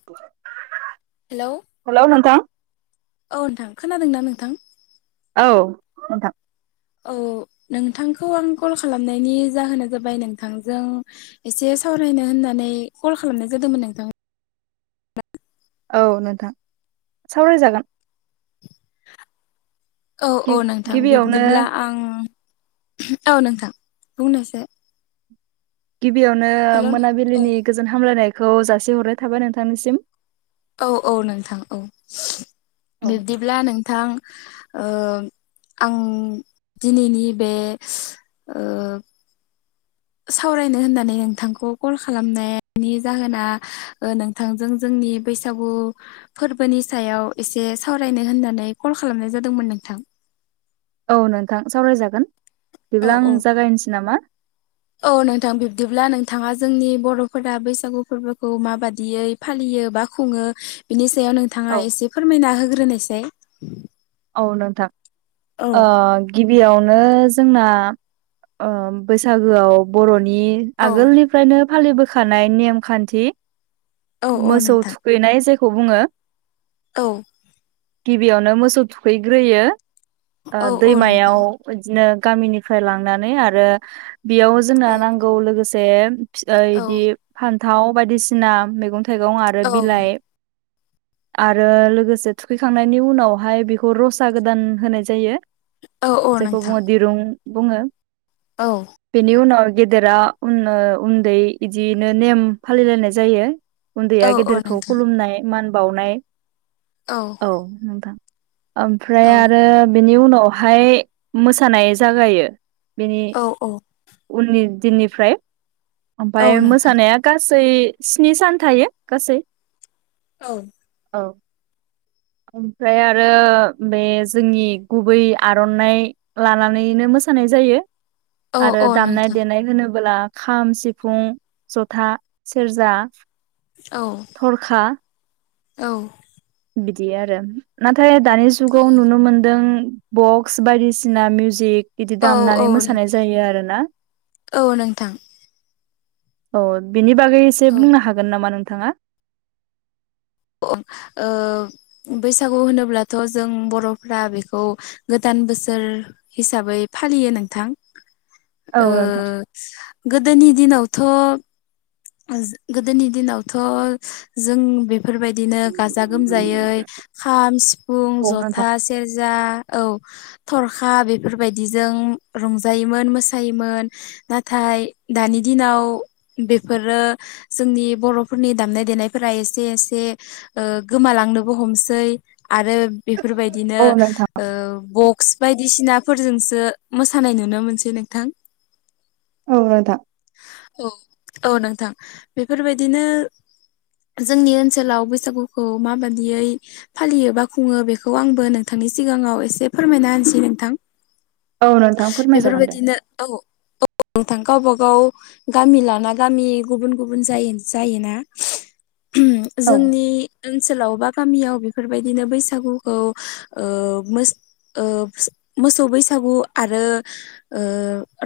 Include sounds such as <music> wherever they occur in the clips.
<inaudible> Hello hello नोंथां औ नोंथां खोनादों ना नोंथां? औ नोंथां। औ नोंथांखौ आं कल खालामनायनि जाहोना जाबाय नोंथांजों एसे सावरायनो होननानै कल खालामनाय जादोंमोन नोंथां। औ नोंथां सावरायजागोन। औ औ नोंथां गिबियावनो बिब्दिब्ला आं औ नोंथां बुंनायसाय। गिबियावनो हेलौ औ मोनाबिलिनि गोजोन हामलायनायखौ जासिहरनाय थाबाय नोंथांनिसिम। औ औ नोंथां औ बिब्दिब्ला नोंथां आं दिनैनि बे सावरायनो होननानै नोंथांखौ कल खालामनायनि जाहोना थांजों जोंनि बैसागु फोरबोनि सायाव एसे सावरायनो होननानै कल खालामनाय जादोंमोन नोंथां। औ नोंथां सावरायजागोन औ बिदिब्ला आं औ जागायनोसै नामा। औ नोंथां बिब्दिब्ला नोंथाङा जोंनि बर'फोरा बैसागु फोरबोखौ माबादियै फालियो बा खुङो बिनि सायाव नोंथाङा औ एसे फोरमायना होग्रोनायसाय। औ नोंथां ओ गिबियावनो जोंना बैसागोआव बर'नि औ आगोलनि फ्रायनो फालिबोखानाय नेम खान्थि औ औ मोसौ नोंथां थुखैनाय जेखौ बुङो। औ गिबियावनो मोसौ थुखैग्रोयो औ औ नोंथां दैमायाव बिदिनो गामिनिफ्राय लांनानै आरो बेयाव जोंनो औ नांगौ लोगोसे फिथाइ औ इदि फान्थाव बायदिसिना मैगं थाइगं आरो औ बिलाइ। आरो लोगोसे थुखैखांनायनि उनावहाय बेखौ रसा गोदान होनाय जायो औ जायखौ नोंथां बुङो दिरुं बुङो। औ बेनि उनाव गेदेरा उ उन्दै बिदियैनो नेम फालिलायनाय जायो औ उन्दैया औ गेदेरखौ नोंथां खुलुमनाय मान बानाय औ औ नोंथां ओमफ्राय औ आरो बेनि उनावहाय मोसानाय जागायो बेनि औ औ उननि दिननिफ्राय औ ओमफ्राय नोंथां मोसानाया गासै स्नि सान थायो गासै औ औ ओमफ्राय <unintelligible> बे जोंनि गुबै आर'नाइ लानानैनो मोसानाय जायो। औ आरो औ दामनाय नोंथां देनाय होनोबो्ला खाम सिफुं जथा सेरजा औ थरखा औ बिदि आरो नाथाय दानि औ जुगाव नुनो मोनदों बक्स बायदिसिना मिउजिक बिदि औ दामनानै मोसानाय जायो आरोना औ नोंथां औ बिनि बागै एसे औ बुंनो हागोन नामा नोंथाङा? अ ओ बैसागु होनोब्लाथ' जों बर'फ्रा बेखौ गोदान बोसोर हिसाबै फालियो नोंथां औ ओ नोंथां गोदोनि दिनावथ' गोदोनि दिनावथ' जों बेफोरबाय बिदिनो गाजा गोमजायै खाम सिफुं औ जथा नोंथां सेरजा औ थरखा बेफोरबायदिजों रंजायोमोन मोसायोमोन नाथाय दानि दिनाव फोरो जोंनि बर'फोरनि दामनाय देनायफोरा एसे एसे ओ गोमालांनोबो हमसै आरो बेफोरबायदिनो औ नोंथां ओ बक्स बायदिसिनाफोरजोंसो मोसानाय नुनो मोनसै नोंथां <inaudible> <unintelligible> औ औ नोंथां बेफोरबायदिनो जोंनि ओनसोलाव बैसागुखौ माबादियै फालियो बा खुङो बेखौ आंबो नोंथांनि सिगाङाव एसे फोरमायना होनसै नोंथां औ नोंथां फोरमायजागोन दे बेफोरबायदिनो औ औ नोंथां गावब गाव गामि लाना गामि गुबुन गुबुन ज जायोना औ जोंनि ओनसोलाव बा गामियाव बेफोरबायदिनो बैसागुखौ ओ मो ओ मोसौ बैसागु आरो ओ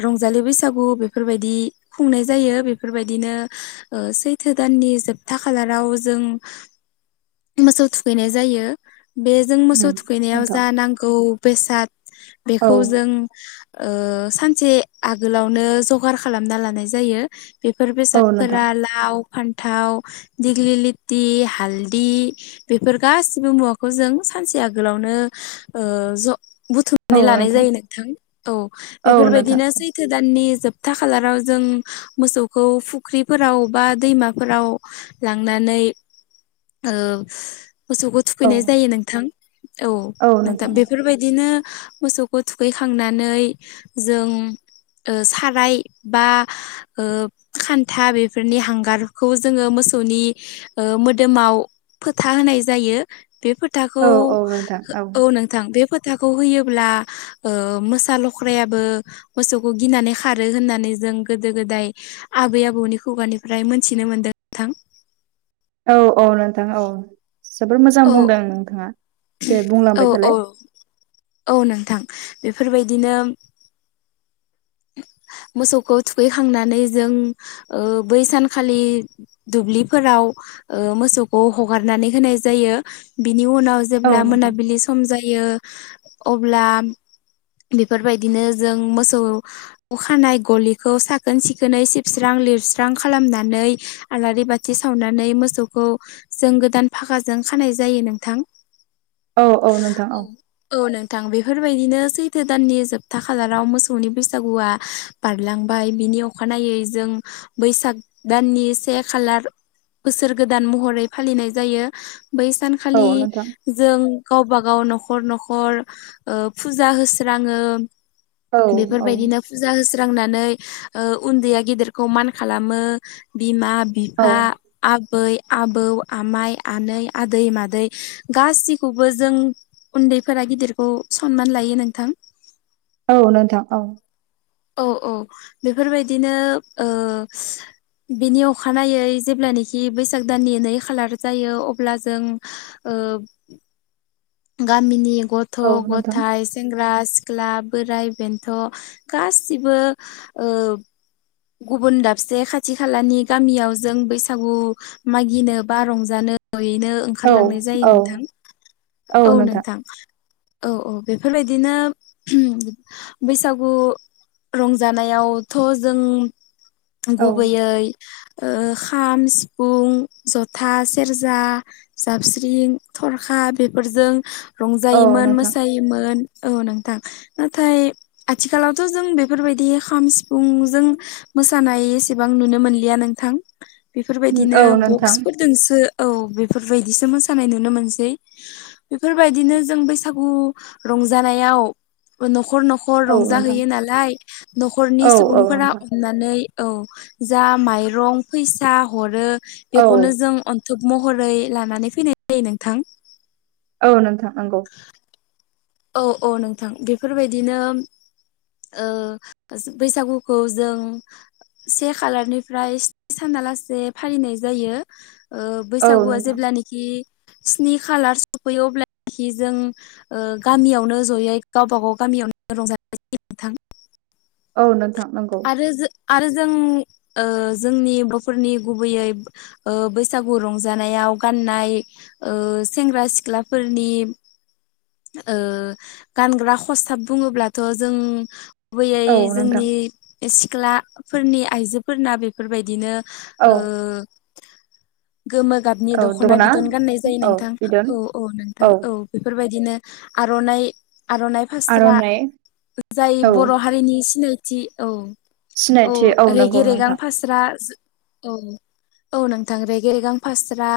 रंजालि बैसागु बेफोरबायदि खुंनाय जायो बे बेफोरबायदिनो ओ सैथो दाननि जोबथा खालाराव जों मोसौ थुखैनाय जायो बेजों उम मोसौ थुखैनायाव नोंथां जा नांगौ बेसाद औ बेखौ जों सानसे आगोलावनो जगार खालामना लानाय जायो बेफोर औ नोंथां बेसादफोरा लाव फान्थाव दिग्लि लथि हालदि बेफोर गासिबो मुवाखौ जों सानसे आगोलावनो ओ ज बुथुम नानै लानाय जायो नोंथां औ औ नोंथां बेफोरबायदिनोसै <unintelligible> दाननि जोबथा खालाराव जों मोसौ खौ फुख्रिफोराव बा दैमाफोराव लांनानै ओ मोसौखौ औ थुखैनाय जायो नोंथां औ नोंथां बेफोरबायदिनो मोसौ खौ थुखैखांनानै जों ओ साराय बा ओ खान्था बेफोरनि हांगारखौ जोङो मोसौनि ओ मोदोमाव फोथा होनाय जायो बे फोथाखौ औ औ नोंथां औ नों थां बे फोथाखौ होयोब्ला ओ मोसा लख्रायाबो मोसौखौ गिनानै खारो होननानै जों गोदो गोदाय आबै आबौनि खुगानिफ्राय मोनथिनो मोनदों नोंथां। औ औ नोंथां औ जोबोर मोजां औ बुंदों नोंथाङा। दे औ बुंलांबाय औ थालाय औ नोंथां बेफोरबायदिनो मोसौखौ थुखैखांनानै जों ओ बै सानखालि दुब्लिफोराव ओ मोसौखौ हगारनानै होनाय जायो बिनि उनाव औ जेब्ला नोंथां मोनाबिलि सम जायो अब्ला बेफोरबायदिनो जों मोसौ अखानाय गलिखौ साखोन सिखोनै सिबस्रां लिरस्रां खालामनानै आलारि बाथि सावनानै मोसौखौ। जों गोदान फाखाजों खानाय जायो नोंथां। औ औ नोंथां औ। औ नोंथां बेफोरबायदिनो सैथो दाननि जोबथा खालाराव मोसौनि बे बैसागुआ बारलांबाय बिनि अखानायै जों बैसाग दाननि से खालार बोसोर गोदान महरै फालिनाय जायो बै औ सानखालि नोंथां जों गावबा गाव न'खर न'खर ओ फुजा होस्राङो। औ औ बेफोरबायदिनो फुजा होस्रांनानै ओ उन्दैया गेदेरखौ मान खालामो बिमा औ बिफा। आबै आबौ आमाइ आनै आदै मादै गासिखौबो जों उन्दैफोरा गिदिरखौ सनमान लायो नोंथां। औ नोंथां औ। औ औ बेफोरबायदिनो ओ बिनि अखानायै जेब्लानोखि बैसाग दाननि नै खालार जायो अब्ला जों ओ गामिनि गथ' औ नोंथां गथाइ सेंग्रा सिख्ला सिख्ला बोराइ बेन्थ' गासिबो ओ गुबुन दाबसे खाथि खालानि गामियाव जों बैसागु मागिनो बा रंजानो जयैनो औ ओंखारलांनाय जायो औ नोंथां। औ नोंथां। औ औ बेफोरबायदिनो बैसागु रंजानायावथ' जों औ गुबैयै ओ खाम सिफुं जथा सेरजा। जाबस्रिं थरखा बेफोरजों औ रंजायोमोन नोंथां मोसायो मोन औ नोंथां नाथाय आथिखालावथ' जों बेफोरबायदि खाम सिफुंजों मोसानाय एसेबां नुनो मोनलिया नोंथां बेफोरबायदिनो औ नोंथां बक्सफोर जोंसो औ बेफोरबायदिसो मोसानाय नुनो मोनसै। बेफोरबायदिनो जों बैसागु रंजानायाव न'खर न'खर। नखर औ नोंथां रंजाहैयो नालाय न'खरनि औ औ सुबुंफोरा नोंथां अन नै औ जा माइरं फैसा हरो औ बेखौनो जों थुब महरै लानानै फैनाय जायो नोंथां। औ नोंथां नंगौ। औ औ नोंथां बेफोरबायदिनो ओ बैसागुखौ जों से खालारनिफ्राय स्नि सानालासे फालिनाय जायो। औ बैसागुवआ नोंथां जेलाखि कि स्नि खालार सफैयो अलखि जों गामियावनो जयै गावबा गाव गामियावनो रंजानाय नोंथां औ नोंथां नोंगौ आरो आरो जों जोंनि बर'फोरनि गुबैयै ओ बैसागु रंजानायाव गाननाय सेंग्रा-सिख्लाफोरनि ओ गानग्रा खस्थाब बुङोब्लाथ' जों गुबैयै औ नोंथां जोंनि सिख्लाफोरनि आइजोफोरना बेफोरबायदिनो औ ओ गोमो गाबनि औ दख'ना दना बिदन गाननाय जायो औ नोंथां बिदन औ औ नोंथां औ बेफोर बायदिनो आर'नाइ आर'नाइ फास्रा आर'नाइ जाय औ बर' हारिनि सिनायथि औ औ सिनायथि नंगौ रेगे रेगां नोंथां फास्रा औ औ नोंथां रेग रेगां फास्रा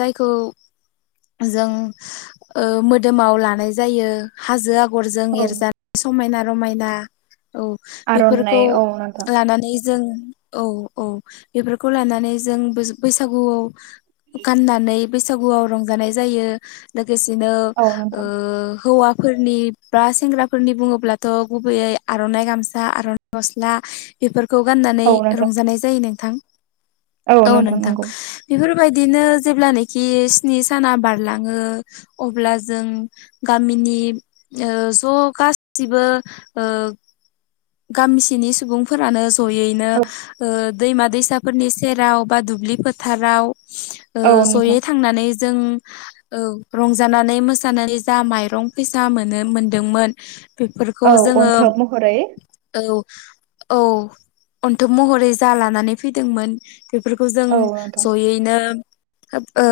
जायखौ जों मोदोमाव ओ लानाय जायो। हाजो आगरजों औ एरजानाय समायना रमायना औ बेफोरखौ आर'नाइ औ नोंथां लानानै जों औ औ बेफोरखौ लानानै जों बै-बैसागुआव गाननानै बैसागुआव रंजानाय जायो लोगोसेनो औ ओ नोंथां हौवा फोरनि बा सेंग्राफोरनि बुङोब्लाथ' गुबैयै आर'नाइ गामसा सा आरन गस्ला बेफोरखौ गाननानै औ नोंथां रंजानाय जायो नोंथां औ नोंथां बेफोरबायदिनो जेब्लानोाखि स्नि साना बारलाङो अब्ला जों गामिनि ओ ज' गासिबो ओ गामिसेनि सुबुंफोरानो जयैनो औ ओ दैमा-दैसा फोरनि सेराव बा दुब्लि फोथाराव ओ औ जयै नोंथां थांनानै जों औ रंजानानै मोसानानै जा माइरं फैसा मोनो मोनदोंमोन। बेफोरखौ औ जोङो अन्थोब महरै औ औ अन्थोब महरै जा लानानै फैदोंमोन। बेफोरखौ जों औ नोंथां जयै बिदिनो ओ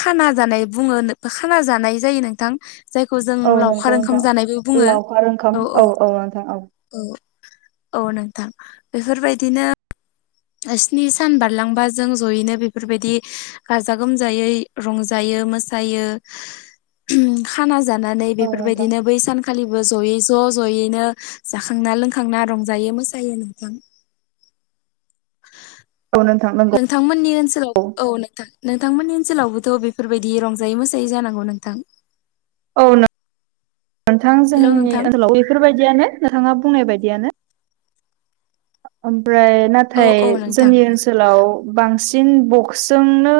खाना जानाय बुङो खाना जानाय जायो नोंथां जायखौ जों औ लावखार नंगौ ओंखाम नोंथां जानायबो बुङो लावखार ओंखाम औ औ औ नोंथां औ औ औ नोंथां बेफोर बायदिनो स्नि सान बारलांबा जों जयैनो बेफोरबायदि गाजा गोमजायै रंजायो मोसायो खाना जानानै औ बेफोर नोंथां बायदिनो बै सान खालिबो ज'यै ज' ज'यैनो जाखांना लोंखांना रंजायो मोसायो नोंथां औ नोथां नोंथांमोननि ओनसोलाव औ नोंथां नोंथांमोननि ओनसोलावबोथ' बेफोरबायदि रंजायै मोसायै जानांगौ नोंथां औ नोंथां हेलौ जोंनि नोंथां ओनसोलाव बेफोर बायदियानो नोंथाङा बुंनाय बायदियानो ओमफ्राय ना औ थाय औ नोंथां जोंनि ओनसोलाव बांसिन सोंनो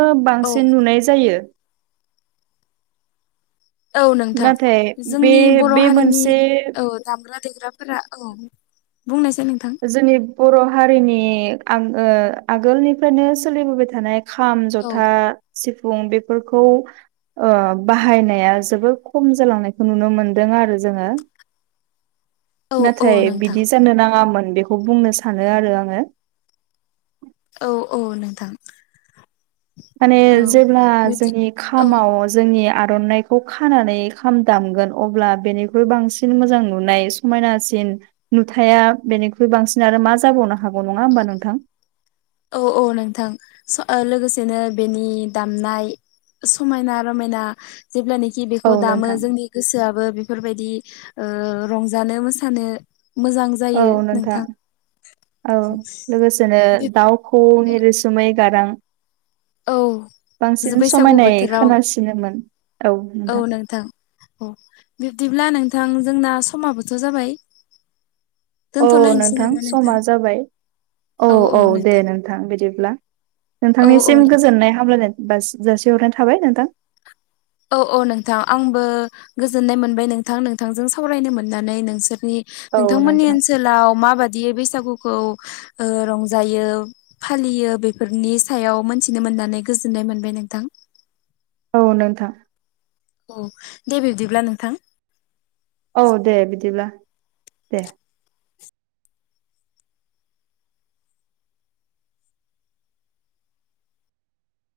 औ बांसिन नुनाय जायो। औ नोंथां नाथाय बे जोंनि बर' बे हारिनि मोनसे औ दामग्रा-देग्रा फोरा औ बुंनायसै नोंथां जोंनि बर' हारिनि आ ओ आगोलनिफ्रायनो सोलिबोबाय थानाय खाम औ जथा सिफुं बेफोरखौ ओ बाहायनाया जोबोद खम जालांनायखौ नुनो मोनदों आरो जोङो। औ औ नाथाय नोंथां बिदि जानो नाङामोन बेखौ बुंनो सानो आरो आङो। औ-औ नोंथां। माने औ जेब्ला बिदि जोंनि औ खामाव जोंनि आर'नाइखौ खानानै खाम दामगोन अब्ला बेनिख्रुइ बांसिन मोजां नुनाय समायनासिन नुथाया बेनिख्रुइ बांसिन आरो मा जाबावनो हागौ नङा होमबा नोंथां? औ-औ नोंथां लोगोसेनो बेनि दामनाय। समायना रमायना जेब्लानेखि औ बेखौ दामो नोंथां जोंनि गोसोआबो बेफोरबायदि ओ रंजानो मोसानो मोजां औ नोंथां औ लोगोसेनो दाउ खौवौनि रोसोमै गारां। औ बांसिन बैसागु समायनाय बोथोराव खोनासिनोमोन औ नोंथां। नोंथां। अ बिब्दिब्ला नोंथां जोंना समाबोथ' जाबाय? औ दोनथ'लायनोसै नोंथां नामा समा जाबाय औ औ औ-औ दे नोंथां नों थां बिदिब्ला औ औ नोंथांनिसिम नोंथां गोजोननाय हामलायनाय बा जासिहरनाय थाबाय नोंथां। औ औ नोंथां आंबो गोजोननाय मोनबाय नोंथां नोंथांजों सावरायनो मोननानै नोंसोरनि औ नोंथांमोननि नोंथां ओनसोलाव माबायैदि बैसागुखौ ओ रंजायो। फालियो बेफोरनि सायाव मोन्थिनो मोननानै गोजोननाय मोनबाय नोंथां। औ नोंथां। औ दे बिबदिब्ला नोंथां। औ दे बिदिब्ला दे।